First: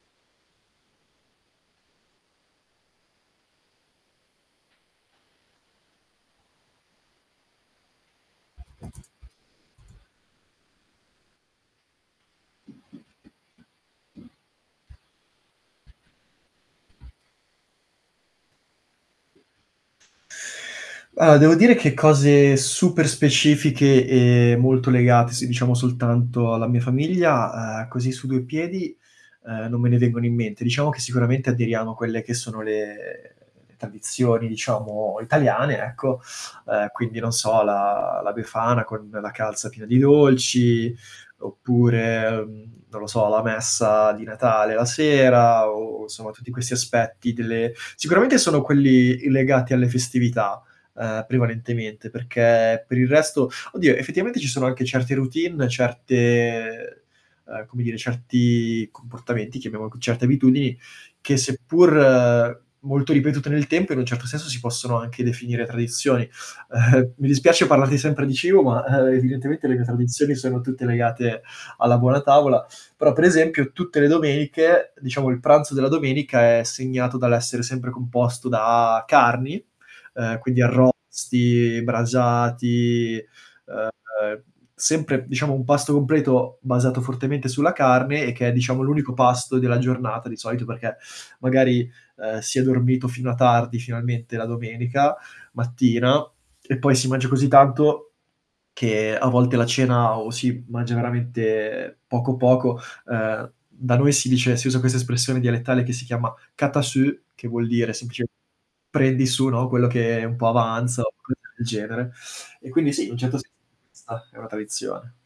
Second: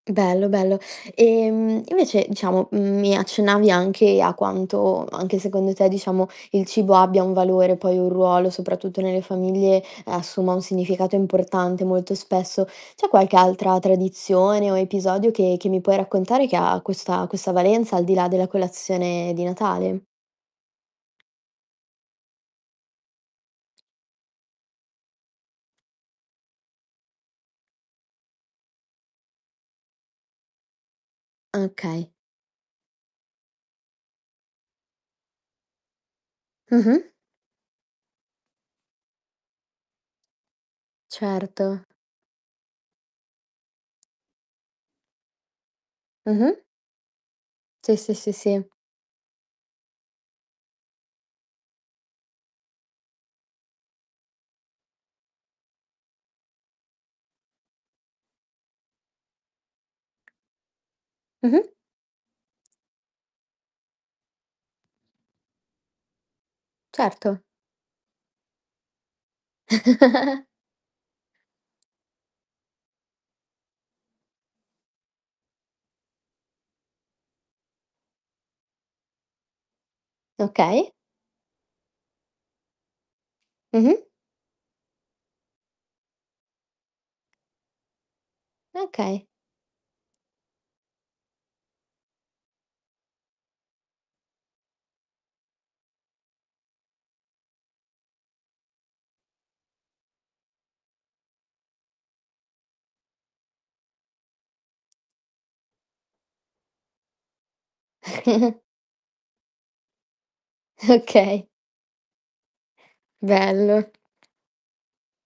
Bello, bello. Ehm, invece diciamo, mhmm, mi accennavi anche a quanto, anche, secondo te, diciamo, il cibo abbia un valore, poi, un ruolo, soprattutto nelle famiglie assuma un significato importante molto spesso. C'è qualche altra tradizione o episodio, che che mi puoi raccontare, che ha questa questa valenza, al di là della colazione di Natale? Allora, devo dire che cose super specifiche e molto legate, se diciamo soltanto alla mia famiglia, uhm, così su 2 piedi, uhm, non me ne vengono in mente. Diciamo che sicuramente aderiamo a Okay. quelle che sono le tradizioni, diciamo, italiane, ecco, uhm, Mh-mh. quindi non so, la la befana con la calza piena di dolci Certo. oppure, uhm, non lo so, la messa di Natale la sera, o somma tutti Mh-mh. questi aspetti delle Sì, sì, sì, sicuramente sono sì. quelli i legati alle festività, uhm, prevalentemente, perché per il resto Oddio, effettivamente ci sono anche certe routine, certe uhm, come dire certi comportamenti che abbiamo certe abitudini, che Mh-mh. seppur molto ripetute nel tempo, in un certo senso si possono anche definire tradizioni. Mi Certo. dispiace parlarti sempre di cibo, ma, uhm, evidentemente le mie tradizioni sono tutte legate alla buona tavola. Però, per esempio, tutte le domeniche, diciamo il pranzo della domenica, è segnato dall'essere sempre composto da carni, uhm, quindi Okay. arrosti, brasati, Mh-mh. uhm, sempre diciamo un pasto completo basato fortemente sulla carne e che è diciamo l'unico Okay. pasto della giornata di solito, perché magari, uhm, si è dormito fino a tardi finalmente la domenica mattina, e poi si mangia così tanto, che a volte la cena o si mangia veramente poco, poco uhm, da noi si dice si usa questa espressione dialettale, che si chiama: "Cata su", che vuol dire semplicemente prendi su, no, quello che un po' avanza o cose Okay. del genere. E quindi sì, un certo se punto Bello. di vista è una tradizione.